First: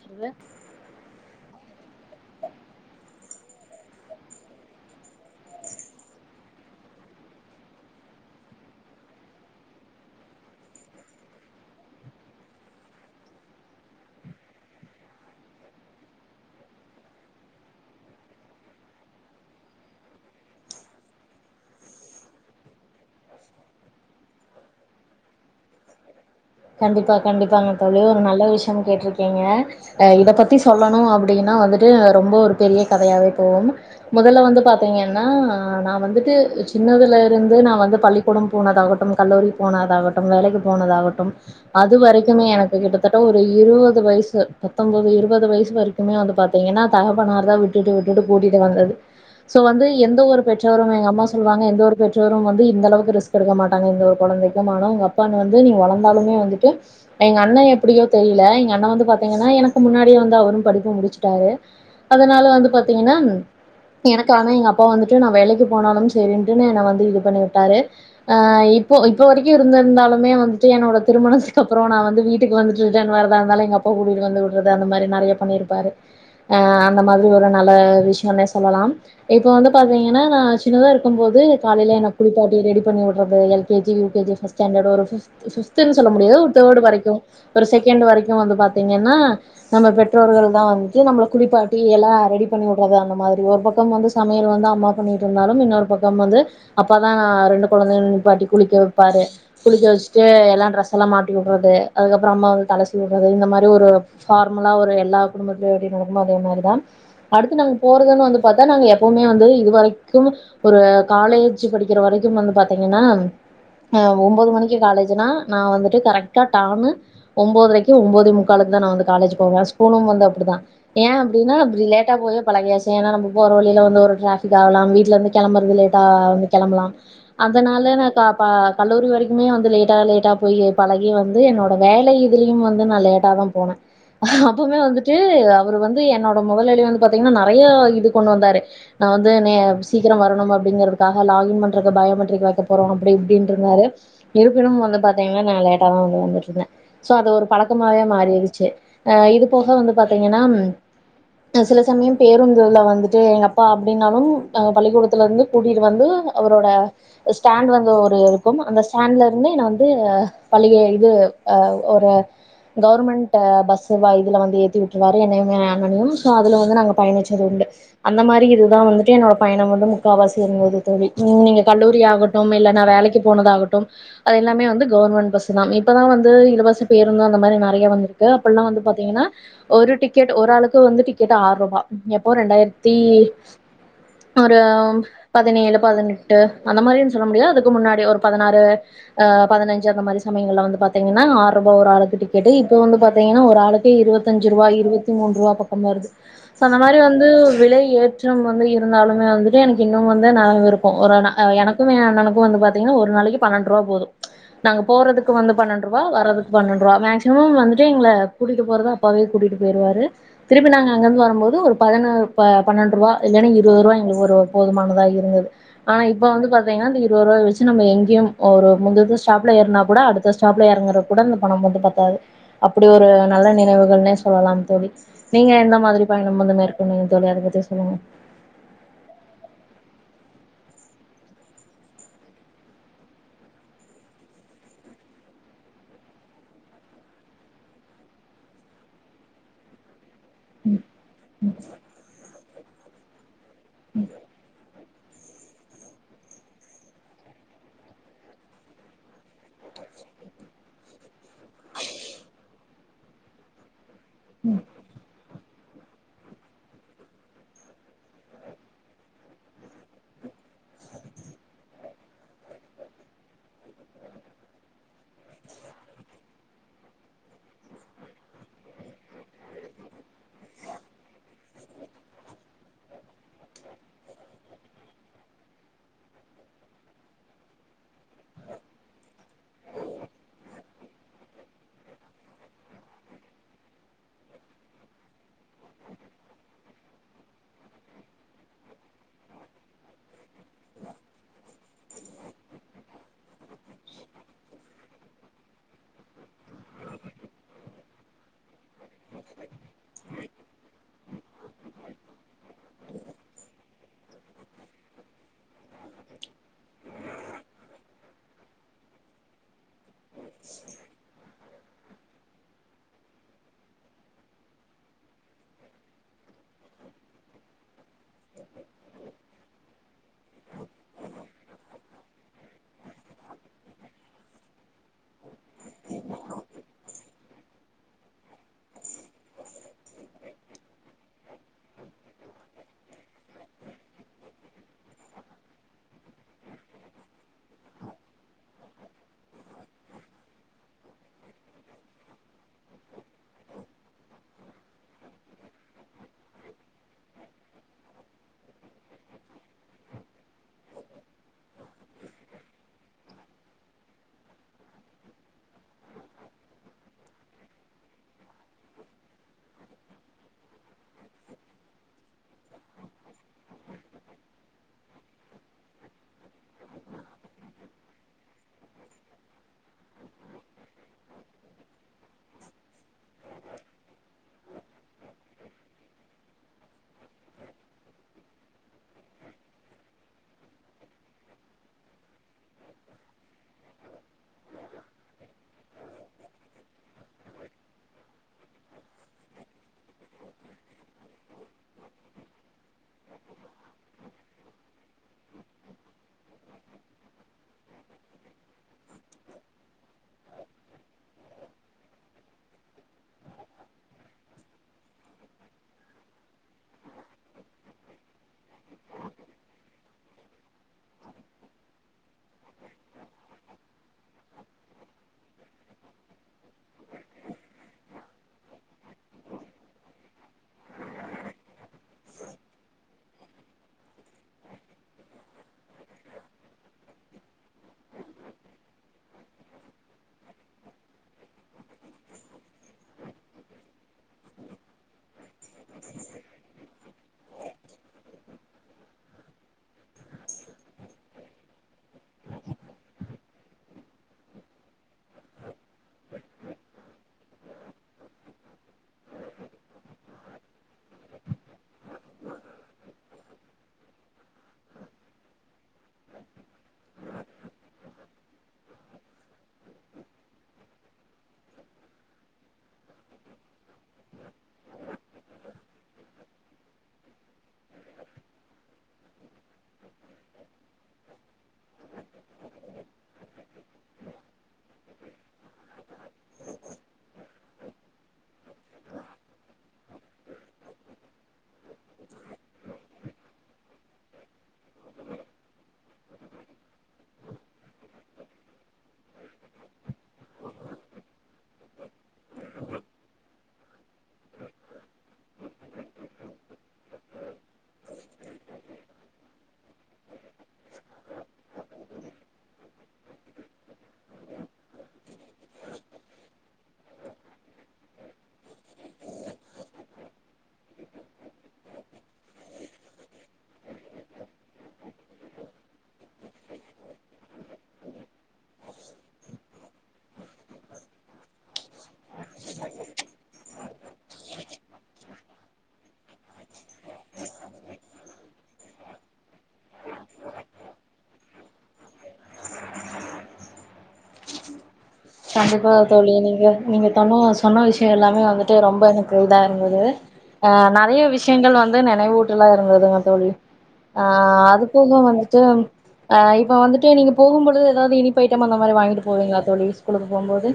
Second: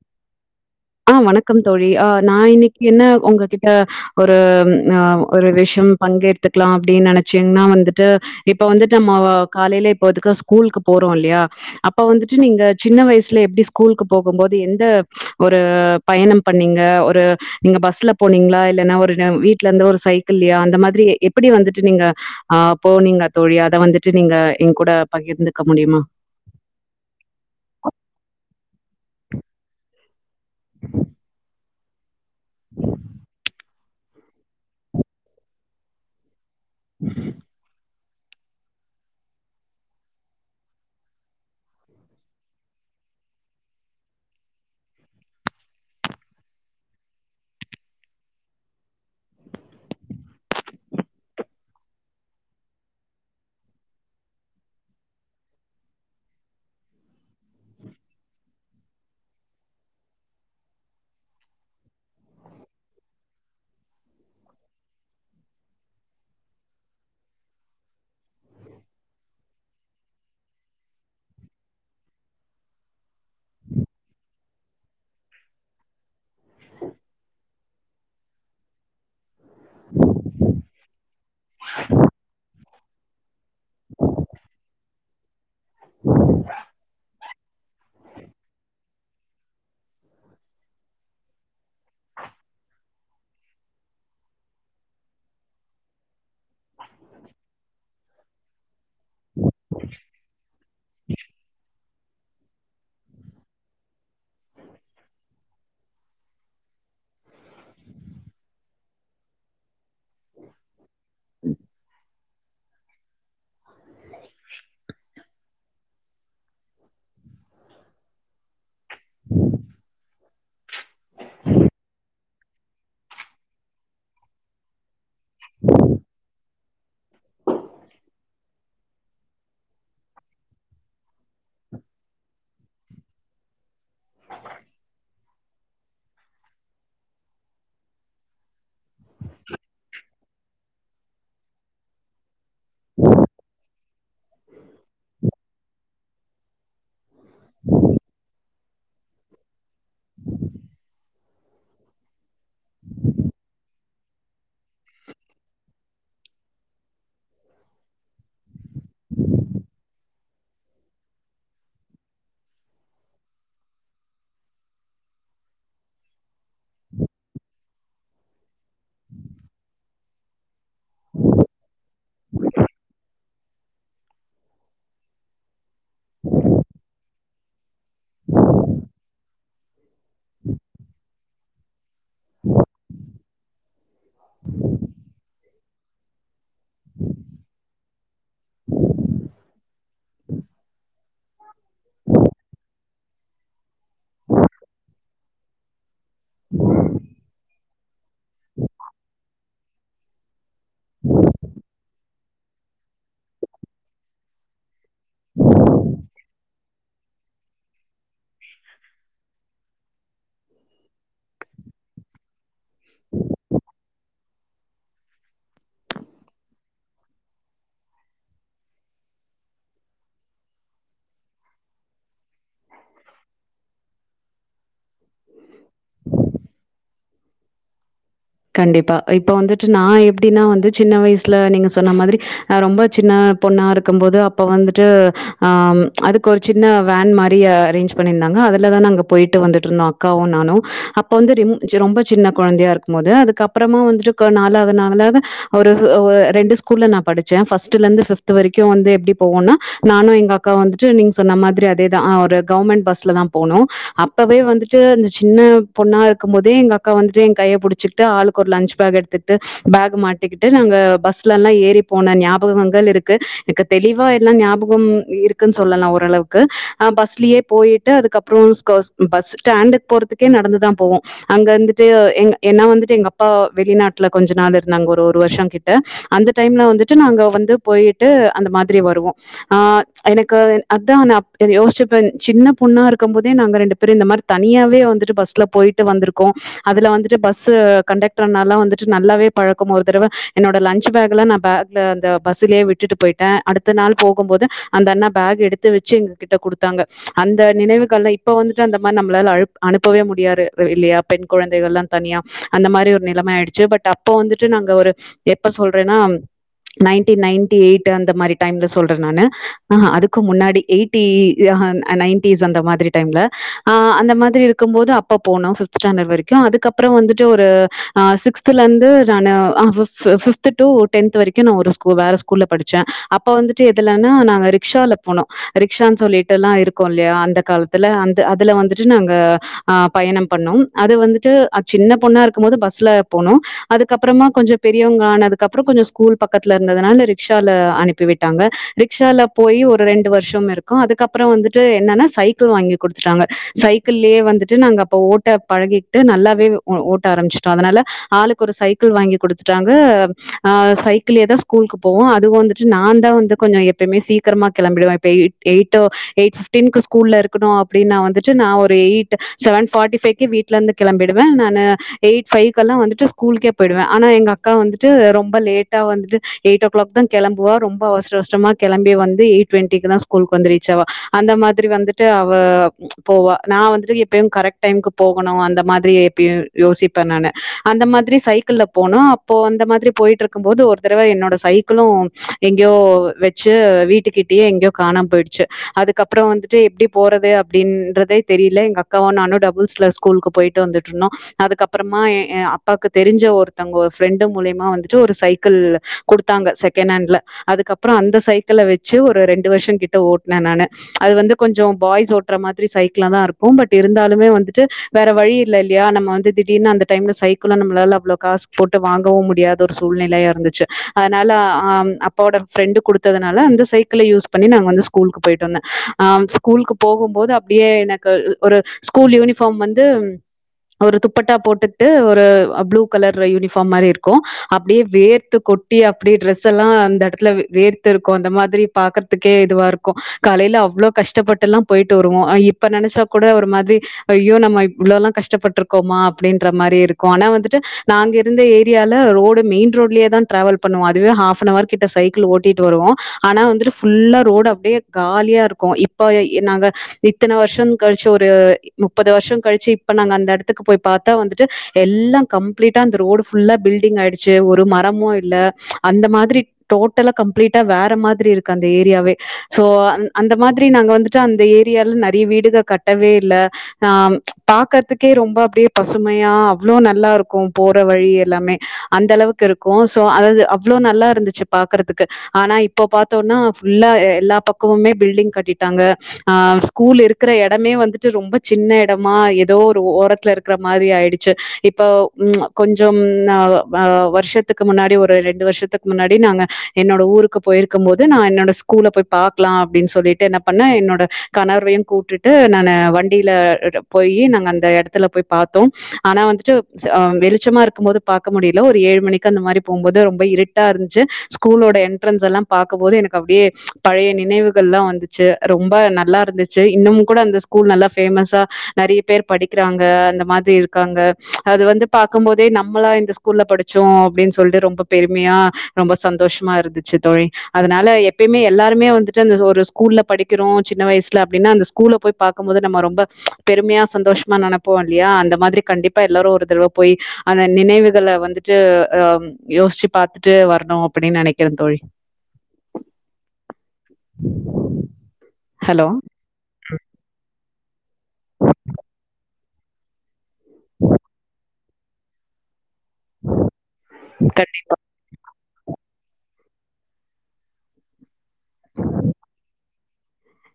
சொல்ல ஆ வணக்கம் கிட்ட ஒரு ஆஹ ஒரு விஷம் பங்கெத்துக்கலா அப்பிடினு நெனைச்சீங்கன்னா வந்துட்டு இப்ப வந்துட்டு நம்ம காலேலே இப்போதுக்கு ஸ்கூலுக்கு போறோ இல்லயா அப்ப வந்துட்டு நீங்க சின்ன வயசுல எப்பிடி ஸ்கூலுக்கு போகுபோது எந்த ஒரு பயணம் பண்ணீங்க ஒரு நீங்க பஸ்ல போனீங்களா இல்லன்னா ஒரு வீட்ல இருந்து ஒரு சைக்கிள்யா அந்த மாதிரி எப்படி வந்துட்டு நீங்க ஆஹ் போனீங்க தோழி அத வந்துட்டு நீங்க எங் கூட பகிர்ந்துக்க முடியுமா கண்டிப்பா கண்டிப்பாங்க தோழி ஒரு நல்ல விஷயம் கேட்டிருக்கீங்கஹ் இத பத்தி சொல்லணும் அப்படின்னா வந்துட்டு ரொம்ப ஒரு பெரிய கதையாவே போகும் முதல்ல வந்து பாத்தீங்கன்னா நான் வந்துட்டு சின்னதுல இருந்து நான் வந்து பள்ளி கூடம் போனதாகட்டும் கல்லூரி போனதாகட்டும் வேலைக்கு போனதாகட்டும் அது வரைக்குமே எனக்கு கிட்டத்தட்ட ஒரு இருபது வயசு பத்தொன்பது இருபது வயசு வரைக்குமே வந்து பாத்தீங்கன்னா தக பனார்தான் விட்டுட்டு விட்டுட்டு கூட்டிட்டு வந்தது சோ வந்து எந்த ஒரு பெற்றவரும் எங்க அம்மா சொல்லுவாங்க எந்த ஒரு பெற்றவரும் வந்து இந்த அளவுக்கு ரிஸ்க் எடுக்க மாட்டாங்க இந்த ஒரு கொழந்தைக்கும் ஆன அப்பா வந்து நீ வழந் எப்பாவந்தழும்மோ வந்துட்டு எங்க அண்ணன் எப்படியோ தெரியல எங்க அண்ண வந்து பாத்தீங்கன்னா எனக்கு முன்னாடிய வந்து அவரும் படிப்பு முடிச்சுட்டாரு அதனால வந்து பாத்தீங்கன்னா எனக்குன எங்க அப்பா வந்துட்டு நான் வேலைக்கு போனாலும் செரின்ட் என்ன வந்து இது பண்ணி விட்டாரு இப்போ இப்ப வரைக்கும் இருந்ருதாலுமே வந்து என்னோட திருமணத்துக்கு அப்புறம் ந விட்டுக்கு வந்துட்டு ரிட்டன் வரதா இருந்தாலும் எங்கள் அப்ப கூட்டட்டு வந்து விடுறது அந்த மாரி நெறைய பண்ணிருப்பாரு ஆஹ அந்த மாதிரி ஒரு நல்ல விஷயனே சொல்லலாம் இப்ப வந்து பாத்தீங்கன்னா நான் சின்னதா இருக்கும் போது காலையில என் குளிப்பாட்டி ரெடி பண்ணி விடுறது எல்கேஜி யூ கேஜி ஒரு பஸ்ட்ஸன்டடு ஒரு ப்ஃது பிப்துன்னு சொல்ல முடியாது ஒரு தேர்டு வரைக்கும் ஒரு செகண்ட் வரைக்கும் வந்து பாத்தீங்கன்னா நம்ம பெற்றோர்கள் தான் வந்துட்டு நம்மளை குளிப்பாட்டி எல்லாம் ரெடி பண்ணி விடுறது அந்த மாதிரி ஒரு பக்கம் வந்து சமையல் வந்து அம்மா பண்ணிட்டு இருந்தாலும் இன்னொரு பக்கம் வந்து அப்ப தான் ரெண்டு குழந்தையும் நிப்பாட்டி குளிக்க பாரு குளிக்க வச்சு எல்லாம் டரெஸ் எல்லாம் மாட்டி விடுறது அதுக்கப்புறம் அம் வந்து தலைசி விடுறது இந்த மாதிரி ஒருபர்முல்லா ஒரு எல்லா குடும்பத்திலையும் எப்படி நடக்கும் அதே மாரி தான் அடுத்து நாங்கபோறதோட வந்துடாக்க நாங்க எப்பவுமே வந்து இதுவரைக்கும் ஒரு காலேஜ் படிக்கிற வரைக் த்தும் வந்து பாத்தீங்கன்னா ஒன்பது மணிக்கு காலேஜ் பாத்திங்கனா நா வந்துட்டு டானு ஒன்போதரைக்கு ஒன்போதே முக்காலுக்கு தா காலேஜ் போவே ஸ்கூலும் வந்து அப்டிதா ஏ அப்டினா லேட்டா போகியே பழகியாச்சு ஏன் நம்ம போற வழியில ஒரு டரஃப் ஆகலாம் லேட்டா வந்து கெளம்பலா அதனால நம்ம கல்லூரி வரைக்குமே லேட்டா லேட்டா போய் பழக வந்து என்னோட வேலை இதுலயும் வந்து நான் லேட்டா தான் போனேன் அப்பமே வந்துட்டு அவர் வந்து என்னோட முதலதலிவந்து பத்தி ங்கன்னா நெறைய இது கொண்டு வந்தாரு நான் வந்து சீக்கிரம் வரணும் அப்படிங்கிறதுக்காக லாகிங் பண்ற பயோமெட்ரிக் வைக்க அப்புறோம் அப்படி இப்படின்று இருந்தாரு இருப் தானவே வந்துட்டு இருந்தேன் சோ அது ஒரு பழக்கமாவே மாறிடுருச்சு இது போக வந்து பாத்தீங்கன்னா சில சமயம் பேருந்து வந்துட்டு எங்க அப்பா அப்படின்னாலும் பள்ளிக்கூடத்துல இருந்து கூட்டிட்டு வந்து அவரோட ஸ்டண்ட் வந்து இருக்கும் அந்தஸ்டண்ல ந்து என்ன வந்து பழிக இது அஹ் ஒரு கவர்மெண்ட் பஸ்ஸு இதுல வந்து ஏத்தி விட்டுருவாரு என்னையுமே என்னமே அண்ணா னையும்மே சோ அதுல வந்து நாங்க பயணிச்சது உண்டு அந்த மாரி இதுதான் வந்துட்டு என்னோட பயணம் வந்து முக்கால்வாசி இருந்தது தோழி உம் நீங்க கல்லூரி ஆகட்டும் இல்லைன்னா வேலைக்கு போனதாகட்டும் அது எல்லாமோவந்து கவர்மெண்ட் பஸு தான் இப்பதான் வந்து இலவசி பேருந்து அந்த மாதிரி நெறைய வந்திருக்கு அப்படல்லாம் வந்து பாத்தீங்கன்னா ஒரு டிக்கெட் ஒரு ஆளுக்கு வந்து டிக்கெட் ஆறு ரூபாய் எப்போ ரெண்டாயிரத்தி ஒரு பதினேழு பதினெட்டு அந்த மாரு சொல்ல முடியாது அதுக்கு முன்னாடி ஒரு பதினாறு பதினஞ்ச அந்த மாதிரி சமயலங்கல்லா வந்துபத்துகன்னா பாத்தீங்கன்னா ஆறு வந்துஒரு ஆளத்துடிக்கடி இப்ப வந்து பாத்தீங்கன்னா ஒரு ஆளுக்கு இருபத்தஞ்சு ரூபா இருபத்தி மூன்ரூபா பக்கம் வருது அந்த மாதிரி வந்து விலை ஏற்றம் வந்து இருந்தாலுமே வந்துட்டு எனக்கு இன்ன அந்த ஞாபக ப்போம் ஒரு நல்ல எனக் மைய அண்ணனு வந்து பாத்தீங்கன்னா ஒரு நாளைக்கு பன்னெண்டு ரூவா போகுது நாங்க போறதுக்கு வந்து பன்னெண்டு ரூபா வர்றதுக்கு பன்னெண்டு ரூபா மேக்சிமம் வந்துட்டு எங்களை கூட்டிகிட்டு போறத அப்பாவே கூட்டிட்டு போயிடுவா திருப்பி நாங்க அங்கிருந்து வரும்போது ஒரு பதின பன்னெண்டு ரூபா இல்லன்னா இருபது ரூபாய் எங்களுக்கு ஒரு போதுமானதா இருந்தது ஆனா இப்ப வந்து பாத்தீங்கன்னா அந்த இருபது ரூபாய வச்சு நம்ம எங்கேயும் ஒரு முந் அ ஸ்டாப்ல ஏறனா கூட அடுத்த ஸ்டாப்ல இறங்குற கூட இந்த பணம் வந்து பத்தாது அப்படி ஒரு நல்ல நினைவுகள்னே சொல்லலாம் தோழி நீங்க எந்த மாதிரி பயணம் வந்து மேற்கண நீங்க தோழி அதை பத்தி சொல்லுங்க கண்டிப்பா இப்ப வந்துட்டு நான் எப்படின்னா வந்து சின்ன வயசுல நீங்க சொன்ன மாதிரிஹ் ரொம்ப சின்ன பொண்ணா இருக்கும் போது அப்ப வந்துட்டு ஆஹ் அதுக்கு ஒரு சின்ன வேன் மாதிரி அரேஞ்ச் பண்ணிருந்தாங்க அதுலதான நாங்க போயிட்டு வந்துட்டு இருந்தோம் அக்காவும் நானும் அப்ப வந்தும் ரொம்ப சின்ன கொழந்தையா இருக்கும் போது அது கப் அப்புறமா வந்துட்டுக்க நாலகநால வலாது அவரு ரெண்டு ஸ்கூல்ல நா படிச்சு ஃப்ட்லேர்ந்து ஃப்த்து வரைக்கும் வந்து எப்புடி போனுனா நானு எங்க அக்காவும் வந்துட்டு நீங்க சொன்ன மாதிரி அதேதா ஒரு கவமெட் பஸ்ல போனோம் அப்பவே வந்துட்டு அந்த சின்ன பொண்ணா இருக்கும் போதே எங்க அக்கா வந்துட்டு கையபுடிச்ச ச்சிட்டு ஆளுக்கு ஒரு லஞ் பேக் எடுத்துட்டு பேக் மாட்டிக்கிட்டு நாங்க பஸ்ல எல்லாம் ஏறி போன ஞாபகங்கள் இருக்கு எனக்கு தெளிவா எல்லாம் ஞாபகம் இருக்குன் சொல்லலாம் ஓரளவுக்குஹ் பஸ்லயே போயிட்டு அதுக்கப்புறம் பஸ்டாண்டு போறதுக்கே நடந்துதான் போவோம் அங்க வந்துட்டு எங் ஏனா வந்துட்டு எங்க அப்பா வெளிநாட்ல கொஞ்ச நாள் இருந்தாங்க ஒரு ஒரு வருஷம் கிட்ட அந்த டைம்ல வந்துட்டு நாங்க வந்து போயிட்டு அந்த மாதிரி வருவோம் ஆ எனக்கு அதான் நான் யோசிச்சப்ப சின்ன பொண்ணா இருக்கும் போதே நாங்க ரெண்டு பேரும் இந்த மாரி தனியாவே வந்துட்டு பஸ்ல போயிட்டு வந்திருக்கோம் அதுல வந்துட்டு பஸ் பஸ் கண்டக்டர்னாலாம் வந்துட்டு நல்லாவே பழக்கம் ஒரு தடவ என்னோட லஞச் பேக் எலாம் நான் பேக்ல அந்த பஸ்லேயே விட்டுட்டு போயிட்டேன் அடுத்த நாள் போகும் போது அந்த அண்ணா பேக் எடுத்து வச்சு எங்க கிட்ட கொடுத்தாங்க அந்த நினைவுகள்ல இப்போ வந்துட்டு அந்த மாரி நம்மளால அ அனுப்பவே முடியாது இல்லையா பெண் கொழந்தைகள்லாம் தனியா அந்த மாரி ஒரு நிலமை ஆயிடுச்சு பட் அப்போ வந்துட்டு நாங்க ஒரு எப்ப சொல்றேன்னா நைன்டின் நைன்டி ஏயிட் அந்த மாரி டைம்ல சொல்றேன் நானு அதுக்கு முன்னாடி எயிட்டிஸ் நைன்டிஸ் அந்த மாதிரி டைம்ல ஹா அந்த மாதிரி இருக்கும்போது அப்ப போனோம் ஃப்த் ஸ்டண்டர்ட் வரைக்கும் அதுக்கப்பறோம் வந்து டூரு ஹ சிக்துலருந்து ஹ நானு ஃப்த் டூ டென்ட்த் வரைக்கும் நான் ஒரு ஸ்கூல் வேற ஸ்கூல்ல படிச்சேன் அப்ப வந்துட்டு எதுலனா நாங்க ரிக்க்ஷால போனோ ரிக்க்ஷானு சொல்லிட்டுலாம் இருக்கும் இல்லியா அந்த காலத்து அதுல அ அதுல வந்துட்டு நாங்க அ பயணம் பண்ணோம் அது வந்துட்டு ஆ சின்ன பொண்ணா இருக்கும் போது பஸ்ல போனோம் அதுக்கப்புறமா கொஞ்சோம் பெரியவங்க ஆனதுக்குப்புறம் கொஞ்சம் ஸ்கூல் பக்கத்துல இருந்ததுனால ரிக்க்ஷால அனுப்பி விட்டாங்க ரிக்க்ஷால போய் ஒரு ரெண்டு வருஷம் இருக்கும் அதுக்கப்புறம் வந்துட்டு என்னன்னா சைக்கிள் வாங்கி குடுத்துட்டாங்க சைக்கிள்யே வந்துட்டு நாங்க அப்ப ஓட்ட பழகிட்டு நல்லாவே ஓட்ட ஆரம்பிச்சட்டோம் அதனால ஆளுக்கு ஒரு சைக்கிள் வாங்கி குடுத்துட்டாங்க ஆ அ சைக்கிளேயே தான் ஸ்கூலுக்கு போவோம் அது வந்துட்டு நான் தான் வந்து கொஞ்சம் எப்பயுமே சீக்கிரமா கிளம்பிடுவேன் இப்ப எய் எய் எயிட் பிப்டீக்கு ஸ்கூல்ல இருக்கணும் அப்டின்னா வந்துட்டு நான் ஒரு எயிட் செவன் ஃபார்ட்டி ஃபைவ்கே வீ்ட்ல இருந்து கெளம்பிடுவேன் ந நா எயிட் ஃபைவ்க்லா வந்துட்டு ஸ்கூலுக்கே போயிடுவே ஆனா எங்க அக்கா வந்துட்டு ரொம்ப லேட்டா வந்துட்டு எயிட் ஓ கிளாக் தான் கிளம்புவா ரொம்ப அவசரஅவசமா வந்துட்டு கிளம்பிவந்து எயிட் டுவென்டிக்குதா ஸ்கூல் வந்து ரீச்சாவா அந்த மாதிரி வந்துட்டு அவ போவா நான் எப்பவும் வந்துட்டு கரெக்ட் டைம் போகணும் அந்த மாதிரி ப்பியே யோசிப்பேன் நானு அந்த மாதிரி சைக்கிள் போனோம் அப்போ அந்த மாதிரி போயிட்டு இருக்கும் போது ஒரு தடவ என்னோட சைக்கிளும் எங்கேயோ வச்சு வீட்டுக்கிட்டயே எங்கேயோ காணாம போயிடுச்சு அதுக்கப்புறோம் வந்துட்டு எப்டி போறது அப்டின்றதே தெரியல எங்க அக்காவும் நானும் டபுள்ஸ்ல ஸ்கூலுக்கு போயிட்டு வந்துட்டு சொன்னோ அதுக்கப்புறமா அப்பாக்கு தெரிஞ்ச ஒருத்தங்க ஒருஃப்ரெண்ட் மூலியமா வந்துட்டு ஒரு சைக்கிள் கொடுத்தாங்க செகனன்ட்ல அதுக்கப்றோ அந்த சைக்கில வச்ச ஒரு ரெண்டு வருஷோ கிட்ட ஓட்னே நானு அது வந்து கொஞ்சோம் பாய்ஸ் ஓட்ற மாதிரி சைக்கிலா தான் இருக்கும் பட் இருந்தாலுமே வந்துட்டு வேற வழி இல்ல இல்லியா நம்ம வந்து திடீனு அந்த டைம்ல சைக்கிளும் நம்மளால அவ்ளோ காஸ் போட்டு வாங்கவும் முடியாத ஒரு சூழ்நிலையா இருந்துச்சு அதனால அப்பா ஒட ஃப்ரெண்டு கொடுத்ததுனால அந்த சை க்கில யூஸ் பண்ணி நாங்க வந்து ஸ்கூலுக்கு போயிட்டு வந்தேன் ஆ ஸ்கூலுக்கு போகும்போது அப்டியே எனக்கு ஒரு ஸ்கூல் யூனிபார்ம் வந்து ஒரு துப்பட்டா போட்டுட்டு ஒரு ப்ளூ கலர் யூனிஃபார்ம் மாரி இருக்கும் அப்டியே வேர்த்து கொட்டி அப்டி ட்ரெஸ் எல்லாம் அந்த இடத்துல வேர்த்து இருக்கும் அந்த மாதிரி பாக்கறதுக்கே இதுவா இருக்கும் காலையில அவ்ளோ கஷ்டப்பட்டுலாம் போயிட்டு வருவோம் இப்ப நினைச்சா கூட ஒரு மாதிரி ஐயோ நம்ம இவ்ளோ எல்லாம் கஷ்ட கஷ்டப்பட்ருக்கோமா அப்டின்ற மாரி இருக்கு இருக்கும் ஆனா வந்துட்டு நாங்க இருந்த ஏரியால ரோடு மெயின் ரோட்லயே தான் டிராவல் பண்ணுவோம் அதுவே ஹாப்னவர் கிட்ட சைக்கிள் ஓட்டிட்டு வருவோம் ஆனா வந்துட்டு ஃபுல்லா ரோடு அப்டியே காலியா இருக்கும் இப்ப நாங்க இத்தன வருஷம் கழிச்சு ஒரு முப்பது வருஷம் கழிச்சு இப்ப நாங்க அந்த எடத்துக்கு போய் பாத்தா வந்துட்டு எல்லாம் கம்ப்ளீட்டா அந்த ரோடு ஃபுல்லா பில்டிங் ஆயிடுச்சு ஒரு மரமும் இல்ல அந்த மாதிரி டோட்டலா கம்ப்ளீட்டா வேற மாதிரி இருக்கு அந்த ஏரியாவே சோ அந்த மாதிரி நாங்க வந்துட்டு அந்த ஏரியால நெறைய வீடுக கட்டவே இல்ல ஆ பாக்கறதுக்கே ரொம்ப அப்டியே பசுமையா அவ்ளோ நல்லா இருக்கும் போற வழி எல்லாமே அந்த அளவுக்கு இருக்கும் சோ அது அவ்ளோ நல்லா இருந்துச்சு பாக்குறதுக்கு ஆனா இப்போ பாத்தோனா ஃபுல்லா எல்லா பக்கமுமே பில்டிங் கட்டிட்டாங்க ஆ ஸ்கூல் இருக்கிற எடமே வந்துட்டு ரொம்ப சின்ன எடம் மா ஏதோ ஒரு ஓரத்துல இருக்கிற மாரி ஆயிடுச்சு இப்ப கொஞ்சோம் வருஷத்து இதுக்கு முன்னாடி ஒரு ரெண்டு வருஷத்துக்கு முன்னாடி நாங்க என்னோட ஊருக்கு போயிருக்கும் போது நான் என்னோட ஸ்கூல்ல போய் பாக்கலாம் அப்டின்னு சொல்லிட்டு என்ன பண்ண என்னோட கணர்வையும் கூட்டுட்டு நான் வண்டியில போயி நாங்க அந்த எடத்துல போய் பாத்தோம் ஆனா வந்துட்டு் வெளிச்சமா இருக்கும் போது பாக்க முடியல ஒரு ஏழு மணிக்கு அந்த மாரி போம்போது ரொம்ப இருட்டா இருந்துச்சு ஸ்கூலோட என்ட்ரன்ஸ் எல்லாம் பாக்கும்போது எனக்கு அப்டியே பழைய நினைவுகள் எல்லாம் வந்துச்சு ரொம்ப நல்லா இருந்துச்சு இன்னமும் கூட அந்த ஸ்கூல் நல்லா ஃபேமஸா நெறைய பேர் படிக்கிறாங்க அந்த மாதிரி இருக்காங்க அது வந்து பாக்கும் போதே நம்மளா இந்த ஸ்கூல்ல படிச்சோம் அப்டின்னு சொல்லிட்டு ரொம்ப பெருமையா ரொம்ப சந்தோஷமா இருந்துச்சு தொழி அதனால எப்பயுமே எல்லாருமே வந்துட்டு அந்த ஒரு ஸ்கூல்ல படிக்கிறோம் சின்ன வயசுல அப்டின்னா அந்த ஸ்கூல்ல போய் பாக்கும்போது நம்ம ரொம்ப பெருமையா சந்தோஷமா நெனப்போம் இல்லியா அந்த மாதிரி கண்டிப்பா எல்லாரும் ஒரு தடவ போய் அந்த நினைவுகள வந்துட்டு அ யோசிச்சு பாத்துட்டு வரணும் அப்டின்னு நெனைக்கிறேன் தோழி கண்டிப்பா ஹலோ தோழி நீங்க நீங்க சொன்ன சொன்ன விஷயம் எல்லாமே வந்துட்டு ரொம்ப எனக்கு இதா இருந்தது ஹ நறைய விஷயங்கள் வந்து இன்னு நினைவூட்டுலா சந்தோசங்க தோழி ஆ [unintelligible] வந்துட்டுப் ஆ இப்ப வந்துட்டு நீங்க போகும்பொழுது ஏதாவது இனிப் பேக்ரி ஐட்டம் அந்த மாரி வாங்கிட்டு போவிங்கா தோழி ஸ்கூலுக்கு போம்போது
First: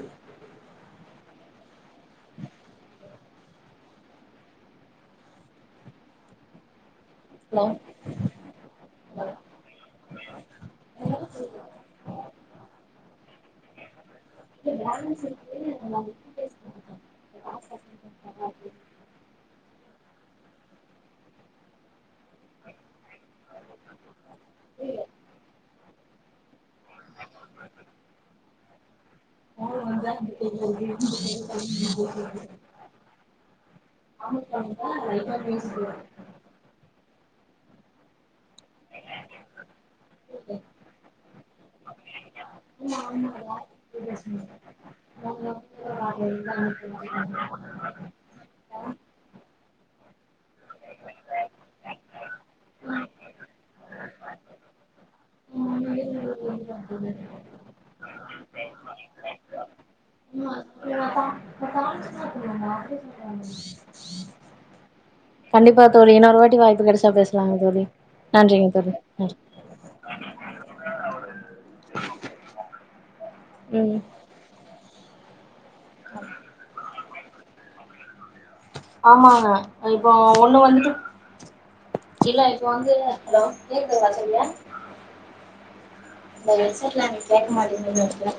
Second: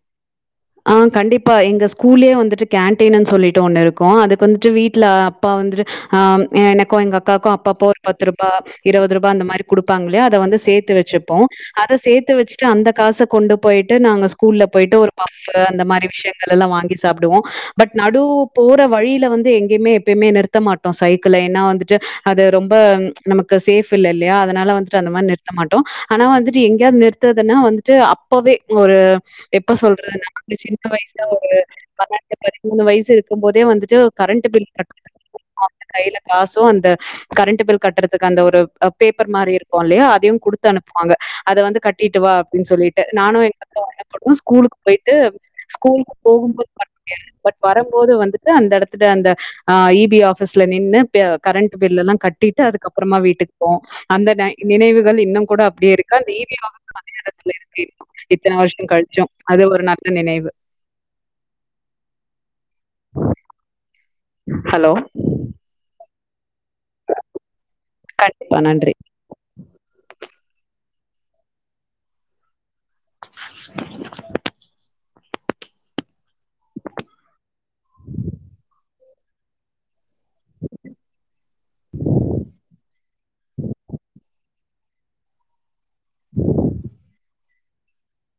ஆ கண்டிப்பா எங்க ஸ்கூல்லயே வந்துட்டு கேன்டீன்னு சொல்லிட்டு ஒண்ணு இருக்கும் அதுக்கு வந்துட்டு வீட்ல அப்பா வந்துட்டு அ எனக்கும் எங்க அ ஹலோ அப்பப்போ ஒரு பத்து ரூபா இருவது ரூபா அந்த மாரி குடுப்பாங்கயில்லியா அத வந்து சேத்து வெச்சிப்போ அத சேத்து வெச்சுட்டு அந்த காச கொண்டு போயிட்டு நாம ஸ்கூல் ஸ்கூல்ல போயிட்டு ஒரு பாக்குற அந்த மாரி விஷியங்களெல்லா வாங்கி சாப்புடுவோ பட் நடு போற வழியில வந்து எங்கயுமே எப்பயுமே நிறுத்த மாட்டோ சைக்கிள்ல ஏன்னா வந்துட்டு அது ரொம்ப நமக்கு சேஃப் இல்ல இல்லியா அதனால வந்துட்டு அந்த மாரி நிறுத்த மாட்டோ ஆனா வந்துட் எங்கயாவது நிறுத்துறதுன்னா வந்துட்டு அப்பவே ஒரு எப்ப சொல்றது நாங்க சின்ன வயசுல ஒரு பதினெட்டு பதிமூணு வயசு இருக்குமோதே வந்துட்டு கரண்ட் பில் கட்ட அந்த கையில காசோ அந்த கரண்ட் பில் கட்டுறதுக்கு அந்த ஒரு பேப்பர் மாரி இருக்கோயில்லையா அதையோ குடுத்து அனுப்புவாங்க அத வந்து கட்டிட்டுவா அப்டின்னு சொல்லிட்டு நானோ எங்க பக்க [unintelligible] ஸ்கூலுக்கு போயிட்டு ஸ்கூலுக்கு போகும்போது வர முடியாது பட் வரம்போது வந்துட்டு அந்த எடத்துல அந்த ஆஹ் இ பி ஆபிஸ்ல நின்னு கரண்ட் பில்லா கட்டிட்டு அதுக்கப்புறமா வீட்டுக்கு போவோ அந்த நை நினைவு கள் இன்னோ கூட அப்டியேயிருக்கு அந்த இ பி ஆபீஸ்ஸு மத்திய எடத்துலயிருக்கு இத்தன வருஷோ கழிச்சு [unintelligible] ஹலோ கண்டிப்பா தோழி இன்னொருவாட்டி வா வெரசா பேசலாங்க தோழி கண்டிப்பா நன்றிங்க நன்றி தோழி நன்றி உம் [unintelligible] ஆமாம்மா இப்ப ஒண்ணு வந்துட்டு இல்ல இப்ப வந்து ஹலோ கேக்குதாடா இந்த ஹெட்செட்ல எனக்கு கேக்க மாட் இந்த நேரத்துல